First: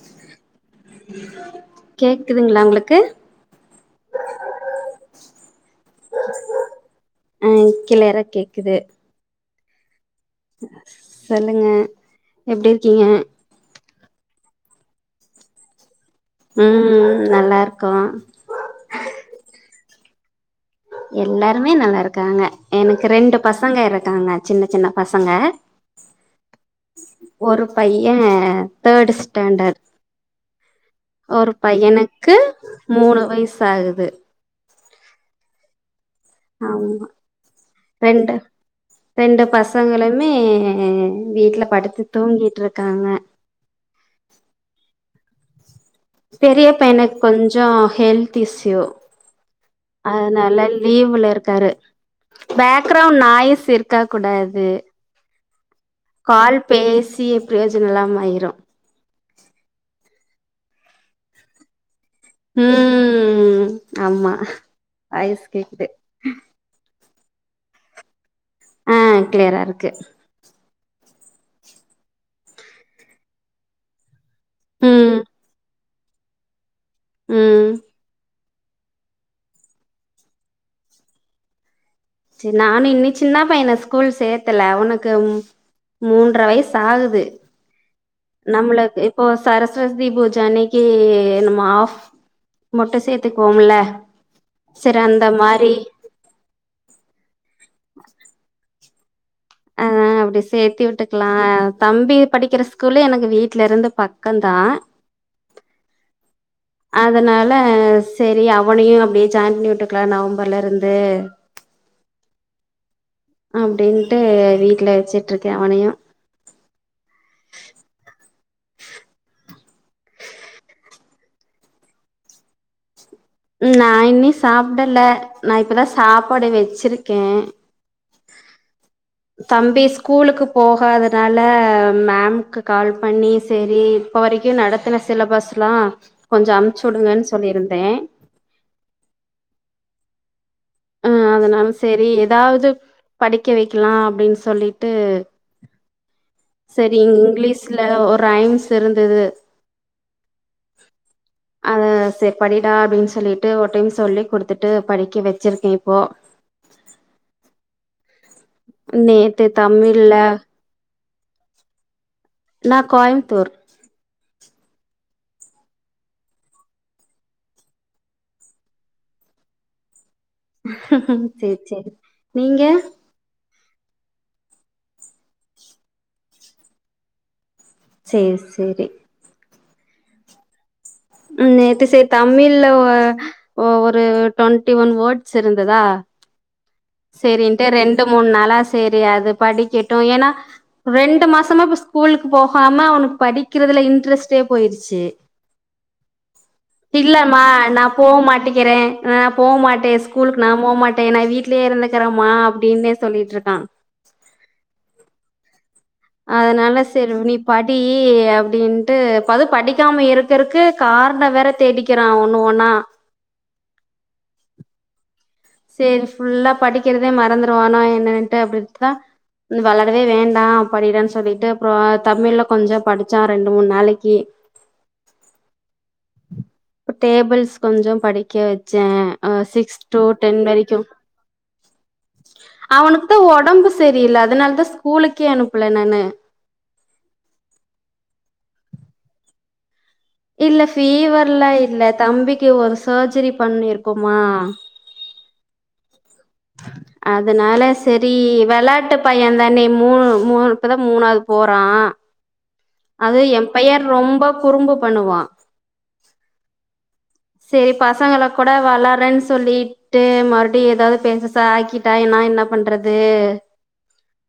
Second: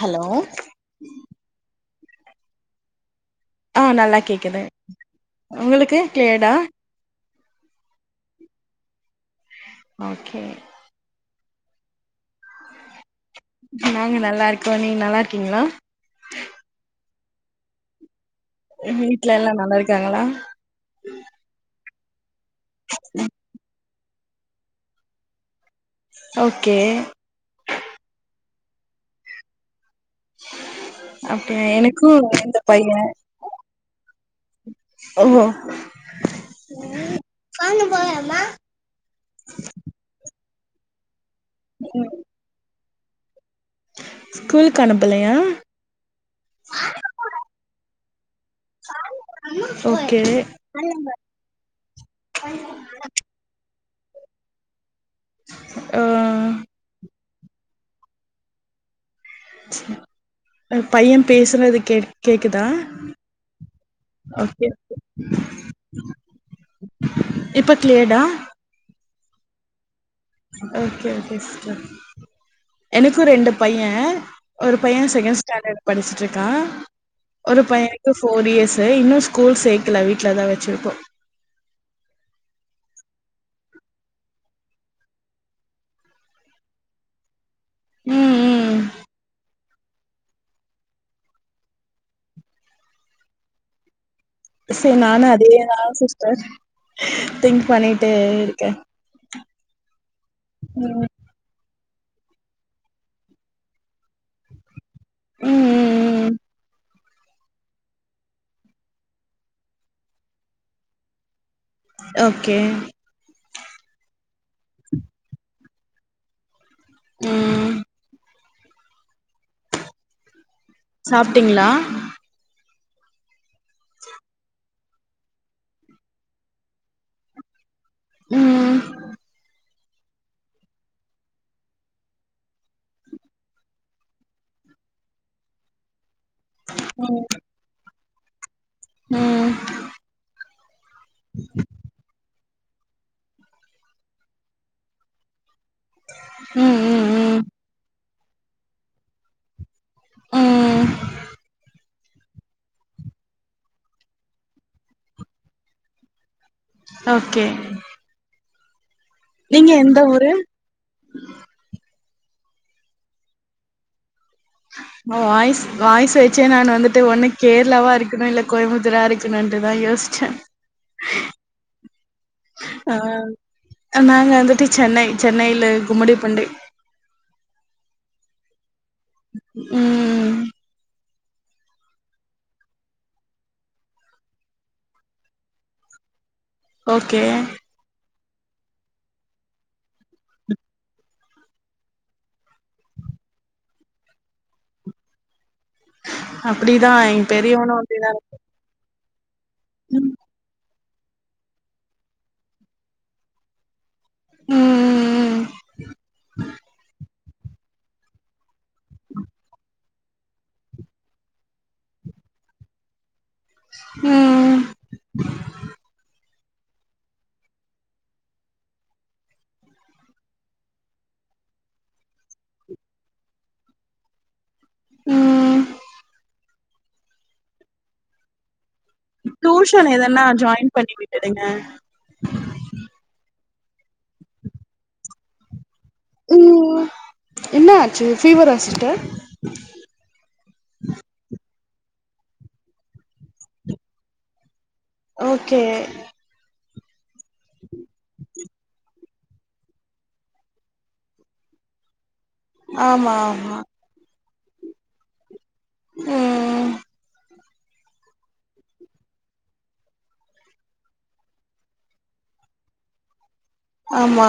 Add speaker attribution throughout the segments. Speaker 1: hello
Speaker 2: கேக்குதுங்களா உங்களுக்கு
Speaker 1: ஆ நல்லா கேக்குது உங்களுக்கு கிளியர்டா
Speaker 2: ஆ கிளியரா கேக்குது
Speaker 1: ஓகே
Speaker 2: சொல்லுங்க எப்டி இருக்கீங்க
Speaker 1: நாங்க நல்லாருக்கோ நீங்க நல்லாருக்கீங்ளா
Speaker 2: ம் ம் நல்லாருக்கோ
Speaker 1: உங்க வீட்ல எல்லா நல்லாருக்காங்களா
Speaker 2: எல்லாருமே நல்லாருக்காங்க எனக்கு ரெண்டு பசங்க இருக்காங்க சின்ன சின்ன பசங்க
Speaker 1: ஓகே
Speaker 2: ஒரு பைய தேர்ட் ஸ்டாண்டர்ட்
Speaker 1: அப்ப
Speaker 2: ஒரு
Speaker 1: எனக்கு
Speaker 2: பையனுக்கு
Speaker 1: ரெண்டு பைய
Speaker 2: மூணு வயசு ஆகுது
Speaker 1: ஓ
Speaker 2: ஆமா ரெண்டு ரெண்டு பசங்களுமே வீட்ல படித்து தூங்கிட்டு இருக்காங்க
Speaker 1: ஸ்கூல்க்கு அனுப்பலையா
Speaker 2: பெரிய பையனுக்கு கொஞ்சோ ஹெல்த் த் இஸ்யு
Speaker 1: ஓகே
Speaker 2: அதனால லீவ்ல இருக்காரு பேக் அப்ற நாய்ஸ் இருக்க கூடாது
Speaker 1: அ
Speaker 2: கால்ப் பேசி பிரயோஜனோ இல்லாம ஆயிரு
Speaker 1: அ பைய பேசனது கேட் கேக்குதா
Speaker 2: ம் ஆமா
Speaker 1: ஓகே ஓகே
Speaker 2: வாய்ஸ் கேக்குது
Speaker 1: இப்ப கிளியர்டா
Speaker 2: அ கிளியரா இருக்கு
Speaker 1: ஓகே ஓகே சிஸ்டர் எனக்கு ரெண்டு பைய ஒரு பைய
Speaker 2: ம்
Speaker 1: செகண்ட் ஸ்டாண்டர்ட் படிச்சிட்ருக்கா ஒரு
Speaker 2: ம்
Speaker 1: பைய ப ஃபோர் இயர்ஸு இன்னு ஸ்கூல் சேக்கல வீட்லதா வச்சிருக்கோ
Speaker 2: செரி நானு இன்னு சின்னா பையன ஸ்கூல் சேத்தல அவனுக்கும் மூன்ற வயசு ஆகுது
Speaker 1: ம் ம்
Speaker 2: நம்ளுக்கு இப்போ சரஸ் ரஸ்வதி பூஜை அன்னைக்கி நம்ம ஆஃப் மட்டு சேத்துக்குவோமில்ல
Speaker 1: சே நானு அதேதா சிஸ்டர் திங்க் பண்ணிட்டே இருக்கே
Speaker 2: அ அ அப்டி சேத்தி வுட்டுக் க்லா தம்பி படிக்கிற ஸ்கூலு எனக்கு வீட்ல இருந்து பக்கந்தா
Speaker 1: ம் ம் ம் ம்
Speaker 2: அதனால சேரி அவனையு அப்டியே ஜாயின் பண்ணி வுட்டுக்லா நவம்பர்லருந்து
Speaker 1: ஓகே
Speaker 2: அப்டின்ட்டு வீட்ல வச்சிட்ருக்கே அவனையு
Speaker 1: ம் சாப்ட்டீங்ளா
Speaker 2: நா இன்னி சாப்டல நா இப்பதா சாப்பாடு வெச்சிருக்கே
Speaker 1: ம்
Speaker 2: தம்பிச் ஸ்கூலுக்கு போகாதனால மேம்க்கு கால்ப் பண்ணி செரி இப்போ வரைக்கு நடத்தன சிலபஸ்லா கொஞ்சோ அம்ச்சூடுங்கன் சொல்லிருந்தே
Speaker 1: ம்
Speaker 2: அ அதனால செரி எதாவ்து படிக்க வைக்லா அப்டின் சொல்லிட்டு
Speaker 1: ம்
Speaker 2: செரி
Speaker 1: ம்
Speaker 2: இங்கிலீஷ்ல ஒரு ரைம்ஸ் இருந்தது
Speaker 1: ம்
Speaker 2: அத செர் படிடா அப்டின் சொல்லிட்டு ஒரு டைம் சொல்லி குடுத்துட்டு படிக்க வெச்சிருக்கே இப்போ
Speaker 1: ஓகே
Speaker 2: நேத்து
Speaker 1: நீங்க எந்த
Speaker 2: தமிழ்ல
Speaker 1: ஊரு
Speaker 2: நா கோயம்புத்தூர்
Speaker 1: வாய்ஸ் வாய்ஸ வச்சே நா வந்துட்டு ஒன்னு கேரளாவா இருக்கணு இல்ல கோயம்புத்தூரா இருக் க்குனுன்ட்டுதா யோச்சே
Speaker 2: சேரி சேரி நீங்க
Speaker 1: ஆ நாங்க வந்துட்டு சென்னை சென்னைல கும்முடி பூண்டி
Speaker 2: சேரி சேரி
Speaker 1: ம்
Speaker 2: ம் நேத்து சேரி தமிழ்ல ஒ ஒரு ட்வெண்ட்டி ஒன் வேர்ட்ஸ் இருந்ததா
Speaker 1: ஓகே
Speaker 2: சேரின்ட்டு ரெண்டு மூன் நாளா சேரி அது படிக்கட்டு ஏனா ரெண்டு மாசமா இப்ப ஸ்கூலுக்கு போகாம அவனுக் படிக்கிறதுல இன்ட்ரெஸ்ட்டே போயிருச்சி
Speaker 1: அப்டிதா எங்க பெரியவனு அப்டிதா இருக்
Speaker 2: கிறே நா போ மாட்டே ஸ்கூலுக்கு நாம் போமாட்டே நா வீட் ட்லியே இருந்துகறம்மா அப்டின்னே சொல்லிட்ருக்கா
Speaker 1: ம் ம் ம்
Speaker 2: அதனால சரி நீ படி அப்டின்ட்டு மது படிக்காம இருக்கறக்கு காரண வேற தேடிக்கிறா ஒன்னு ஒன்னா
Speaker 1: ம்
Speaker 2: சேரி ஃபுல்லா படிக்கிறதே மறந்துருவானா என்னன்ட்டு அப்டின்ட்டுதா நீ வளரவே வேண்டா படிடான்னு சொல்லிட்டு அப்புற தமிழ்ல கொஞ்ச படிச்சா ரெண்டு மூணு நாளைக்கி
Speaker 1: ம்
Speaker 2: இப்ப டேபிள்ஸ் கொஞ்ச படிக்க வச் ச ஆ சிக்ஸ்
Speaker 1: டியூஷன்
Speaker 2: டூ
Speaker 1: எதனா
Speaker 2: டென்
Speaker 1: ஜாயின்
Speaker 2: வரைக்கும்
Speaker 1: பண்ணி விட்டுடுங்க
Speaker 2: அவனுக்குதா ஒடம்பு சரியில்ல அதனாலதா ஸ்கூலுக்கே அனுப்புல நானு
Speaker 1: ம் என்ன ஆச்சு ஃபீவரா சிஸ்டர்
Speaker 2: இல்ல ஃபீவர்ல்லா இல்ல தம்பிக்கு ஒரு சர்ஜரி பண்ணிருக்கோமா
Speaker 1: ஓகே
Speaker 2: அதனால செரி வெளாட்ட பையன் தானே மூணு மூணு இப்பதா மூணாவது போறா
Speaker 1: ஆமா
Speaker 2: அது எம்
Speaker 1: ஆமா
Speaker 2: பைய ரொம்ப குறும்பு பண்ணுவா
Speaker 1: ம்
Speaker 2: சேரி பசங்கள கூட வெளாட்றேன்னு சொல்லி ட்டு மறுடியு ஏதாது பெருசசா ஆக்கிட்டா நா என்ன பண்றது
Speaker 1: ஆமா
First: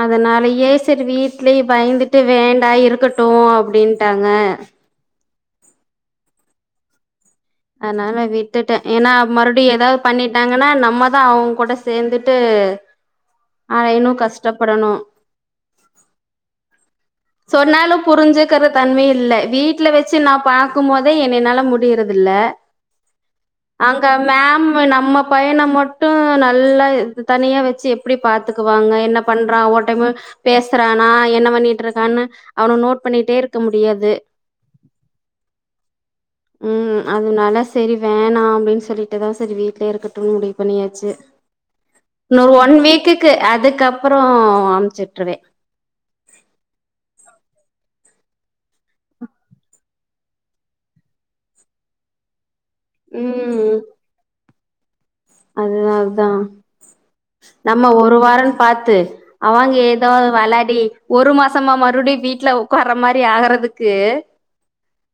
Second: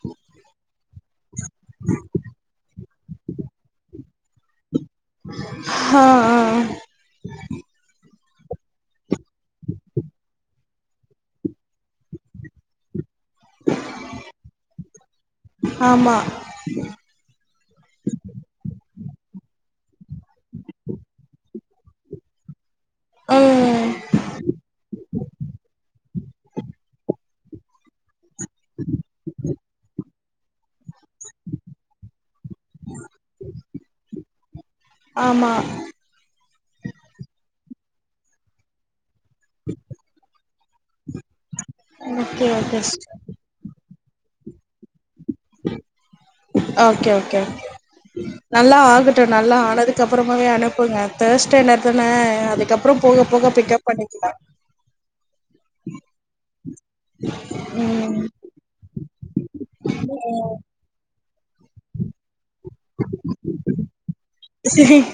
Speaker 2: அதனாலயே செரி வீட்லயு பயந்துட்டு வேண்டா இருக்கட்டு அப்டின்ட்டாங்க
Speaker 1: ஹ ஆ ஆ
Speaker 2: அதனால விட்டுட்டே ஏன்னா மறுடியு ஏதாது பண்ணிட்டாங்கன்னா நம்ம தா அவுங்க கூட சேந்துட்டு ஆ இன்னு கஷ்டப்படணு
Speaker 1: ஆமா
Speaker 2: சொன்னாலு புரிஞ்சுக்கற தன்மை இல்ல வீட்ல வச்சு நா பாக்கும் போதே என்னைனால முட் முடியிறதில்ல
Speaker 1: ம்
Speaker 2: அங்க மேம்மு நம்ம பையன மட்டு நல்லா தனியா வச்சு எப்டி பாத்துக்குவாங்க என்ன பண்றா ஒரு டைமு பேசுறானா என்ன பண்ணி டருக்கானு அவன நோட் பண்ணிட்டே இருக்க முடியாது
Speaker 1: ஆமா
Speaker 2: ம் அதனால செரி வேணா அப்டின்னு சொல்லிட்டுதா செரி வீட்லயே இருக்கட்டு முடிவு பண்ணியாச்சு
Speaker 1: ஓகே
Speaker 2: இன்னொரு ஒன்
Speaker 1: ஓகே சிஸ்டர்
Speaker 2: வீக்குக்கு அதுக்கப்றோ அமிச்சுட்டுருவே
Speaker 1: ஓகே ஓகே ஓகே நல்லா ஆகட்டு நல்லா ஆனதுக்கு அப்பறமாவே அனுப்புங்க தேர்ட் ஸ்டாண்டர்ட் தானே அதுக்கப் அப்றோ போக போக பிக்கப் பண்ணிக்கலா
Speaker 2: அதுனாலதா நம்ம
Speaker 1: ம்
Speaker 2: ஒரு வாரன் பாத்து அவ அங்க ஏதாது வெளாடி ஒரு மாசமா மறுபுடி வீட்ல உக்கார்ற மாரி ஆகுறதுக்கு
Speaker 1: சரி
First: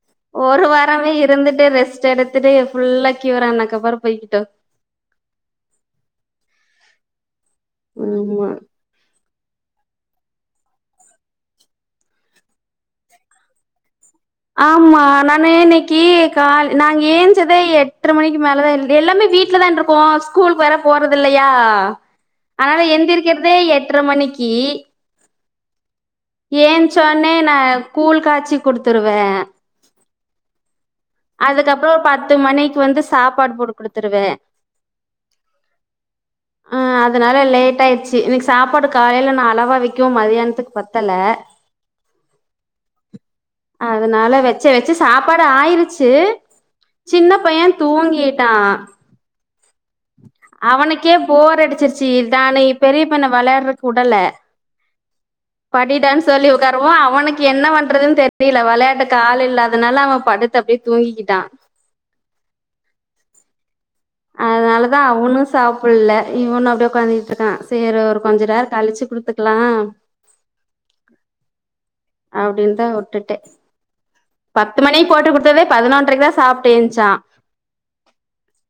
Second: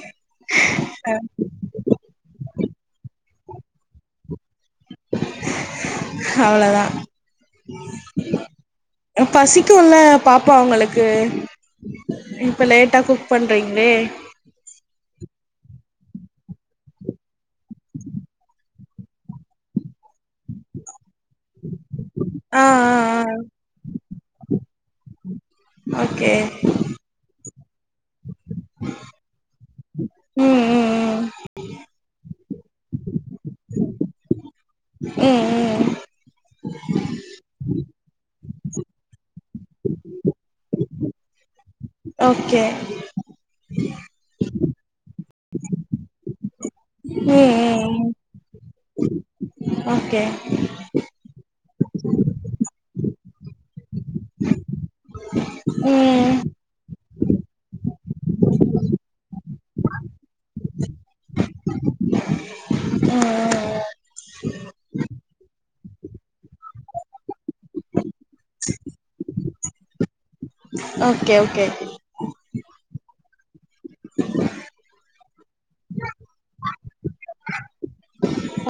Speaker 2: ஒரு வாரமே இருந்துட்டு ரெஸ்ட் எடுத்துட்டு ஃபுல்லா கியூரா ஆனக்கப்புற போய்கிட்டு
Speaker 1: அவ்ளோதா
Speaker 2: ஆமா
Speaker 1: ஆ பசிக்கும்ல பாப்பாங்களுக்கு இப்ப லேட்டா குக் பண்றீங்களே
Speaker 2: ஆமா நானு இன்னைக்கு கால் நாங்க ஏஞ்சதே எட்ற மணிக்கு மேலதா எல்லாமே வீட் ல தான இருப்போ ஸ்கூல்கு வேற போறதில்லயா
Speaker 1: ஆ
Speaker 2: அதனால
Speaker 1: ஆ ஆ
Speaker 2: எந்திரிக்கிறதே எட்ர மணிக்கி
Speaker 1: ஓகே
Speaker 2: ஏஞ்சவுனே நா கூழ் காச்சி குடுத்துருவே
Speaker 1: ம் ம்
Speaker 2: அதுக்கப்றோ ஒரு பத்து மணிக்கு வந்து சாப்பாடு போட்டு குடுத்துருவே
Speaker 1: ம் ம்
Speaker 2: ஆ அதனால லேட் ஆயிடுச்சு இன்னிக்கி சாப்பாடு காலேல நா அளவா வைக்கவு மதியானத்துக்கு பத் தல
Speaker 1: ஓகே
Speaker 2: அதனால வச்ச வச்சு சாப்பாடு ஆயிருச்சு சின்ன
Speaker 1: ம்
Speaker 2: பைய
Speaker 1: ம் ம்
Speaker 2: தூங்கிட்டா
Speaker 1: ஓகே
Speaker 2: அதுக்கே போர் அடிச்சிருச்சி இதான்ன பெரிய பொண்ண வெளயாடுறக்கு வுடல படிடான்
Speaker 1: ம்
Speaker 2: சொல்லி உட்காரவு அவனுக்கு என்ன பண்றதுன் தெரியில வெளையாட்டுக்கு ஆள் இல்லாதனால அவ படுத்து அப்டியே தூங்கிகிட்டா
Speaker 1: [inaudible] ம்
Speaker 2: அதுனாலதா அவனு சாப்புல்ல இவனு அப்டியே உக்காந்துகிட்டு இருக்கா வேற ஒரு கொஞ்ச நேர கழிச்சு குடுத்துக்கலா
Speaker 1: ஓகே ஓகே
Speaker 2: அப்படின்னு தா விட்டுட்டே பத்து மணி போட்டு குடுத் டதே பதினொன்றக்கு தா சாப்டு ஏஞ்சா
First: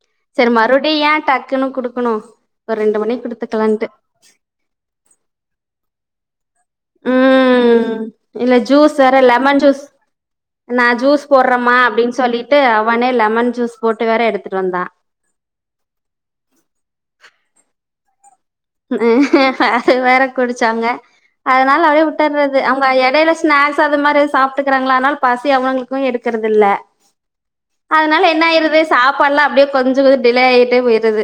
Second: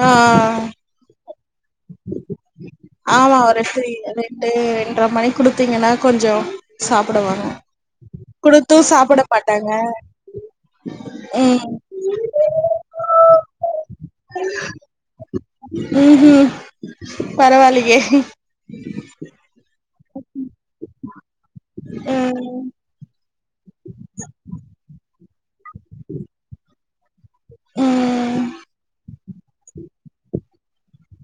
Speaker 1: ஆ
Speaker 2: சரி மறு அப்டி ஏ டக்குனு குடுக்கணு ஒரு ரெண்டு மணிக்கு
Speaker 1: ஆமா ஒரு
Speaker 2: குடுத்துக்கலான்ட்டு
Speaker 1: த்ரீ ரெண்டு ரெண்ர மணிக்கு குடுத்தீங்கன்னா கொஞ்சோ சாப்புடுவாங்க
Speaker 2: ம் இல்ல
Speaker 1: குடுத்து
Speaker 2: ஜூஸ் வேற
Speaker 1: சாப்புட
Speaker 2: லெமன்
Speaker 1: மாட்டாங்க
Speaker 2: ஜூஸ் நா ஜூஸ்
Speaker 1: ம்
Speaker 2: போட்றேமா அப்டின் சொல்லி ட்டு அவனே லெமன் ஜூஸ் போட்டு வேற எடுத்துட்டு வந்தா
Speaker 1: ம்ஹூ பரவாலியே
Speaker 2: அது வேற குடிச்சாங்க அதனால அப்டியே வுட்டறது
Speaker 1: ம்
Speaker 2: அவங்க எடயில ஸ்நாக்ஸ் அது மாரி எது சாப்பிட்டுக்கறாங்களா அதுனால பசி அவங்களுக்கு எடுக்கிறது இல்ல அதனால
Speaker 1: ம்
Speaker 2: என்ன ஆயிருது சாப்பாடுல்லா அப்டியே கொஞ்சோ கொஞ் டிலே ஆயிட்டே போயிருது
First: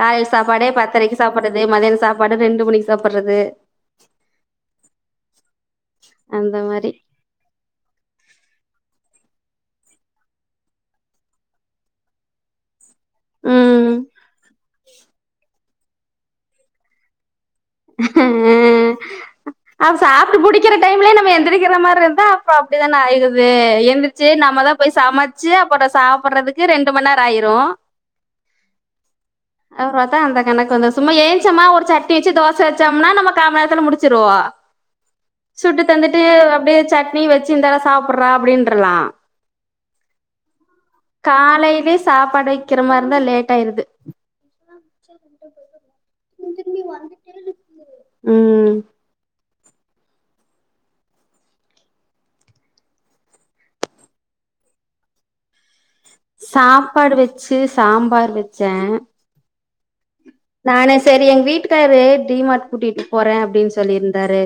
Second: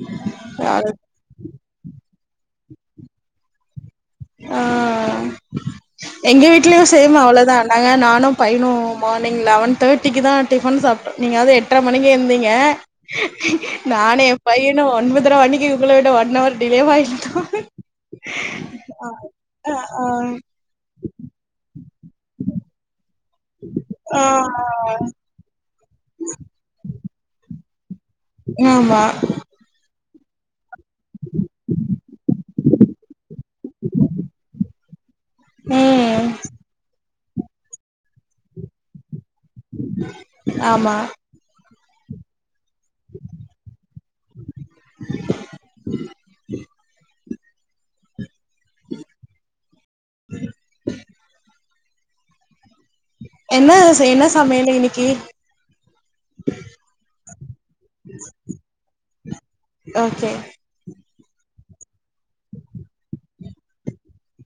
Speaker 2: காலயில சாப்பாடே
Speaker 1: அது
Speaker 2: பத்தரைக்கு சாப்பிடுறது மதியான சாப்பாடு ரெண்டு மணிக்கு சாப்பறது
Speaker 1: ஆ எங்க
Speaker 2: அந்த
Speaker 1: வீட்லயு
Speaker 2: மாரி
Speaker 1: சேம் அவ்ளோதா நாங்க நானு பையனு மார்னிங் லெவன் தேர்ட்டிக்கு தா டிஃபன் சாப்ட்டோ நீங்களாது எட்ர மணிக்கு எழுந்திங்க
Speaker 2: ம்
Speaker 1: நானு என் பையனு ஒன்பதரை மணிக்கு உங்களவிட ஒன் அவர் டிலேவாயிட்டோ
Speaker 2: ஹூ அவ சாப்ட்டு முடிக்கிற டைம்லே நம்ம எந்திரிக்கிற மாதிரி இருக் அப்பனா அப்ப அப்டிதானே ஆயிடுது
Speaker 1: ஆ ஆ
Speaker 2: எந்திருச்சு நம்ம தா
Speaker 1: ஆ
Speaker 2: போய் சமச் சு அப்பற சாப்படுறதுக்கு ரெண்டு மண்நேர ஆயிரு
Speaker 1: ஆமா
Speaker 2: அப்டிபாத்தா அந்த கணக்கு வந்து சும்மா ஏச்சமா ஒரு சட்னி வச்சு தோ ச வச்சோம்னா நம்ம காமநேரத்துல முடிச்சிருவோ சுட்டு தந்துட்டு
Speaker 1: ம்
Speaker 2: அப்டியே சட் ணி வச்சு இந்தாட சாப்புறா அப்டின்றலா
Speaker 1: ஆமா
Speaker 2: காலையிலயே சாப்பாடு வக்கிற மாதிரிந்தா லேட் ஆயிருது
Speaker 1: [inaudible]
Speaker 2: ம்
Speaker 1: [inaudible] என்ன செய்னு என்ன சமயல் இன்னிக்கு
Speaker 2: சாப்பாடு வச்சி சாம்பார் வச்சே
Speaker 1: ஓகே
Speaker 2: நானு செரி எங்க வீட்டுக்காரு டிமாரட் கூட்டிட்டு போறே அப்டின்னு சொல்லிருந்தாரு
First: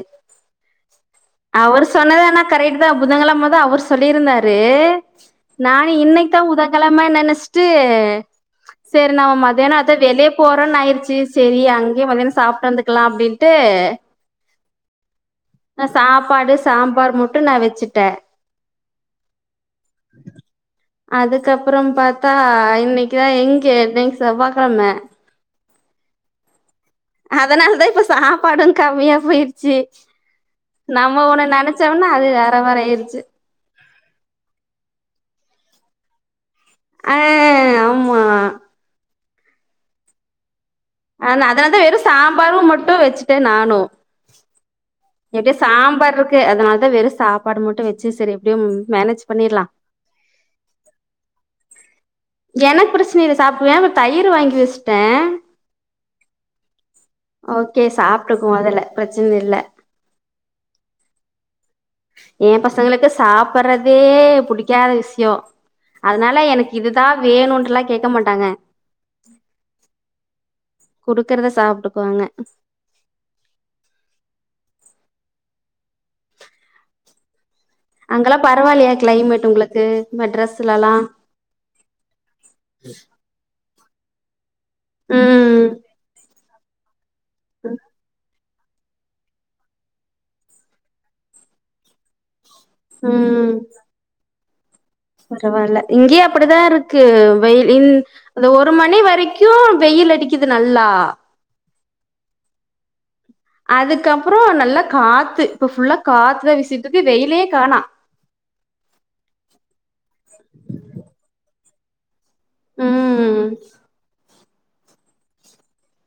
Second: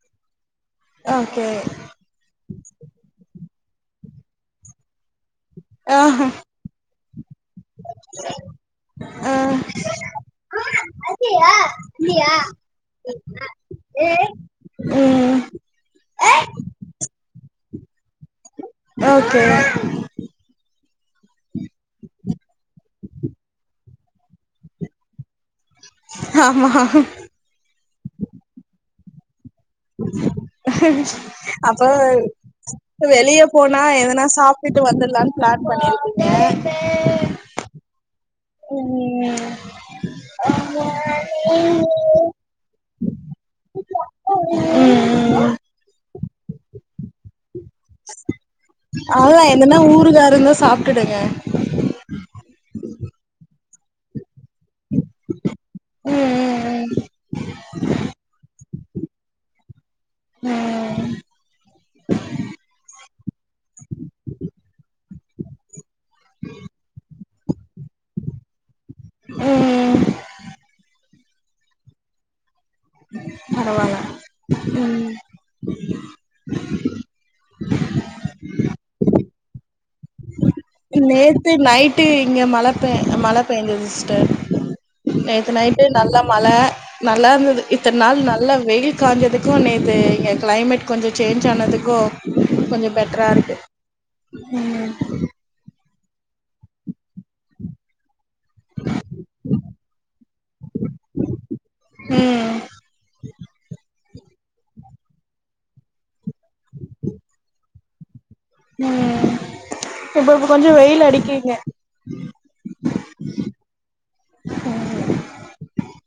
Speaker 1: ஓகே
Speaker 2: அவர் சொன்னது ஆனா கரெகட்டுதா புதங்கெழமதா அவரு சொல்லிருந்தாரு நானு
Speaker 1: ஆ
Speaker 2: இன்னக்கிதா புதங்கெழமன்னு நென சிட்டு செரி நம்ம
Speaker 1: ஆ
Speaker 2: மத்தியானோ அதா வெளிய போ றோன்னு ஆயிருச்சு செரி அங்கயே மத்தியானோ சாப்ட்டு வந்துக்கலா அப்டின்ட்டு
Speaker 1: ம்
Speaker 2: நா சாப்பாடு சாம்பார் முட்டு நா வச்சிட்டே
Speaker 1: ஓகே
Speaker 2: அதுக்கப்பறம் பாத்தா இன்னக்குதா எங்க இன்னக்கு செவ்வாகெழம
Speaker 1: ஆமா
Speaker 2: அதனாலதா இப்ப சாப்பாடு கம்மியா போய்ரு ச்சி நம்ம ஒன்னு
Speaker 1: அப்போ
Speaker 2: நெனச்சோம்னா அது வேற மாரி ஆயிருச்சு
Speaker 1: வெளிய போனா எதனா சாப்ட்டுட்டு வந்துடலான்னு பிளான் பண்ணிருப்பீங்க
Speaker 2: ஆ ஆமா
Speaker 1: ம்
Speaker 2: ஆ அதனாலதா
Speaker 1: ம்
Speaker 2: வெறு சாம்பாரு முட்டு வச்சுட்டே நானு
Speaker 1: ம் ம்
Speaker 2: எப்டியோ சாம்பார் இருக்கு அதனாலதா வெறு சாப்பாடு மட்டு வச்
Speaker 1: அவளதா எதன்னா ஊருகா இருந்தா சாப்ட்டுடுங்க
Speaker 2: எனக்கு பிரச்சன இல்ல சாப்ட்ருவே பட் தயிர் வாங்கி வச்சிட்டே
Speaker 1: ம்
Speaker 2: ஓகே சாப்ட்டுங்க மொதல்ல பிரச்சனை இல்ல
Speaker 1: ம்
Speaker 2: ஏ பசங்களுக்கு சாப்டுறதே புடிக்காத விஷயோ அதனால எனக்கு இதுதா வேணுன்ட்டெல்லா கேக்க மாட்டாங்க
Speaker 1: ம்
Speaker 2: குடுக்குறத சாப்ட்டுக்குவாங்க
Speaker 1: பரவால்ல ம்
Speaker 2: அங்கல்லா பரவாயில்லயா கிளைமேட் உங்களுக்கு மெட்ராஸ்லல்
Speaker 1: நேத்து நைட்டு இங்க மழ பெ மழ பேஞ்சது சிஸ்டர் நேத்து
Speaker 2: ம்
Speaker 1: நைட்டு நல்ல மழ நல்லா இருந்தது இத்தன நாள் நல்ல வெயில் காஞ்சதுக்கு நேத்து இங்க கிளைமேட் கொஞ்சோ சேஞ்ச் ஆனதுக்கு கொஞ்சோ பெட்ரா
Speaker 2: ம்
Speaker 1: இருக்கு ம்
Speaker 2: பரவால்ல இங்கயே அப்டிதா இருக்கு வெயில் இல் அந்த ஒரு மணி வரைக்கு வெயில் அடிக்குது நல்லா
Speaker 1: ம்
Speaker 2: அதுக்கப்பறோ நல்லா காத்து இப்ப ஃபுல்லா காத்துதா விசிட்டுறுக்கு வெயிலயே காணா
Speaker 1: ம் இப்பப்போ கொஞ்சோ வெயில் அடிக்கி இங்க
Speaker 2: ம்
Speaker 1: ம்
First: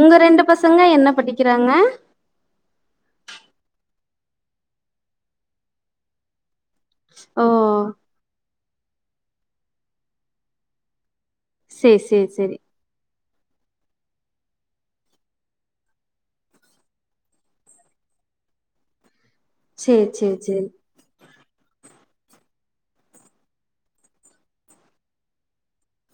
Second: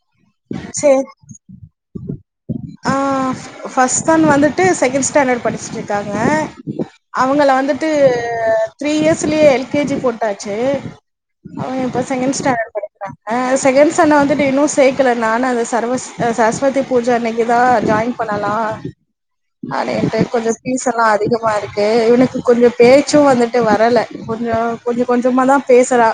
Speaker 2: உங்க ரெண்டு பசங்க
Speaker 1: சேர்
Speaker 2: என்ன படிக்கிறாங்க
Speaker 1: ஆ ஃபர்ஸ்ட் ஒன் வந்துட்டு செகண்ட் ஸ்டாண்டடு படிச்சுட்ருக்காங்க
Speaker 2: ஓ
Speaker 1: அவங்கள வந்துட்டு த்ரீ இயர்ஸ்லயே எல் கே ஜி போட்டாச்சு அவே இப்போ
Speaker 2: சேரி சேரி
Speaker 1: செகண்டு
Speaker 2: சேரி
Speaker 1: ஸ்டாண்டர்ட் படிக் ஆ செகண்ட் சன்னா வந்துட்டு இன்னு சேக்ல நானு அந்த சரவஸ் சரஸ்வதி பூஜ அன்னைக் க்கிதா ஜாயின் பண்ணலா
Speaker 2: சேரி
Speaker 1: அப்டின்ட்டு
Speaker 2: சேரி
Speaker 1: கொஞ்சோ
Speaker 2: சேரி
Speaker 1: பீஸ் எல்லா அதிகமாக இருக்கு இவனுக்கு கொஞ்சோ பேச்சு வந்துட்டு வரல கொஞ்சோ கொஞ்ச கொஞ்சமா தா பேசறா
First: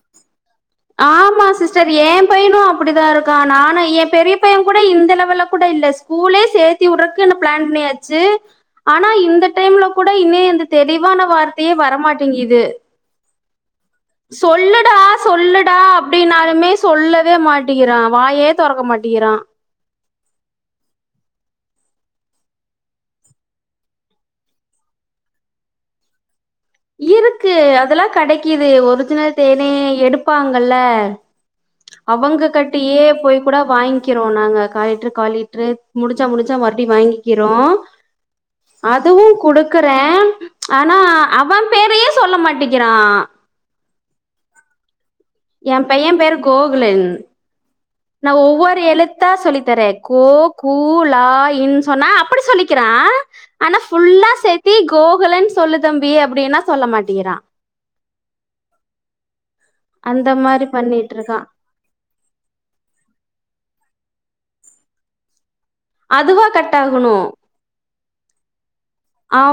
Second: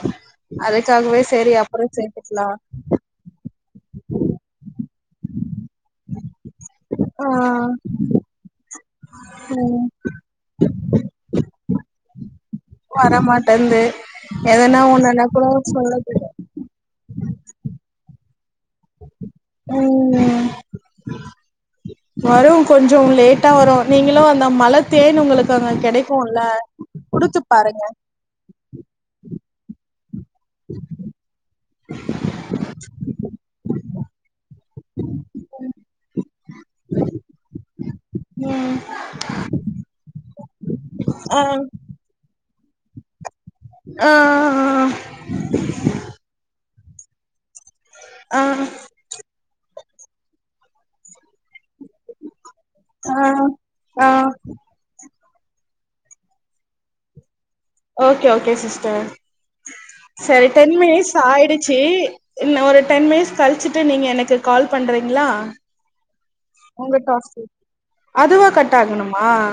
Speaker 2: ஆமா சிஸ்டர் ஏ
Speaker 1: சேத்துக்கலா
Speaker 2: பையனு அப்டிதா இருக் கா நானு ஏ பெரிய பைய கூட இந்த லெவல்ல கூட இல்ல ஸ்கூலே சேத் துயுட்டதுக்கு
Speaker 1: ஆ
Speaker 2: என்ன பிளான் பண்ணியாச்சு ஆனா இந்த டைம்ல கூட இன்னி எந்த தெளிவான வார்த்தையே வரமாட்டேங்கிது
Speaker 1: வரமாட்டந்து
Speaker 2: சொல்லுடா சொல்லுடா அப்டினாலுமே சொல்லவே மாட்டிக்கிறா வாயே தொறக்க மாட்டிக்கிறா
Speaker 1: ம் வரு கொஞ்சோ லேட்டா வரு நீங்களு அந்த மலத்தேனு உங்களுக்கு அங்க கெடைக்குல
Speaker 2: இருக்கு அதெல்லா கெடைக்கிது ஒரிஜினல் தேனே எடுப்பாங்கல்ல அவங்க கட்டியே போய் கூட வாங்க்கிறோ நாங்க கா லிட்டரு கா லிட்டரு முடிச்சா முடிச்சா மறுட்டி வாங்கிக்கிறோ
Speaker 1: ம்
Speaker 2: அதுவு குடுக்குறே ஆனா
Speaker 1: ஆ
Speaker 2: அவன் பேரையே சொல்ல மாட்டிங்கிறா
Speaker 1: ஆ
Speaker 2: ஏ பைய பேரு கோகுலன் நா
Speaker 1: ஆ ஆ
Speaker 2: ஒவ்வொரு எழுத்தா சொல்லித்தரே கோ கு ல ன் சொன்னா அப்டி சொல்லி க்கிறா ஆனா
Speaker 1: ஆ ஆ
Speaker 2: ஃபுல்லா சேத்தி கோகுலன்னு சொல்லு தம்பி அப்டின்னா சொல்ல மாட்டிக்கிறா
Speaker 1: ஓகே ஓகே சிஸ்டர்
Speaker 2: அந்த
Speaker 1: செரி
Speaker 2: மாரி
Speaker 1: டைம் மினிட்ஸ்
Speaker 2: பண்ணிட்ருக்கா
Speaker 1: ஆயிடுச் ச்சு ஒரு டென் மினிட்ஸ் கழிச்சிட்டு நீங்க எனக்கு கால் பண்றீங்ளா
Speaker 2: அதுவா கட்
Speaker 1: உங்க
Speaker 2: ஆகணு
Speaker 1: டாஸ்க்கு அதுவா கட் ஆகணுமா
Speaker 2: அவ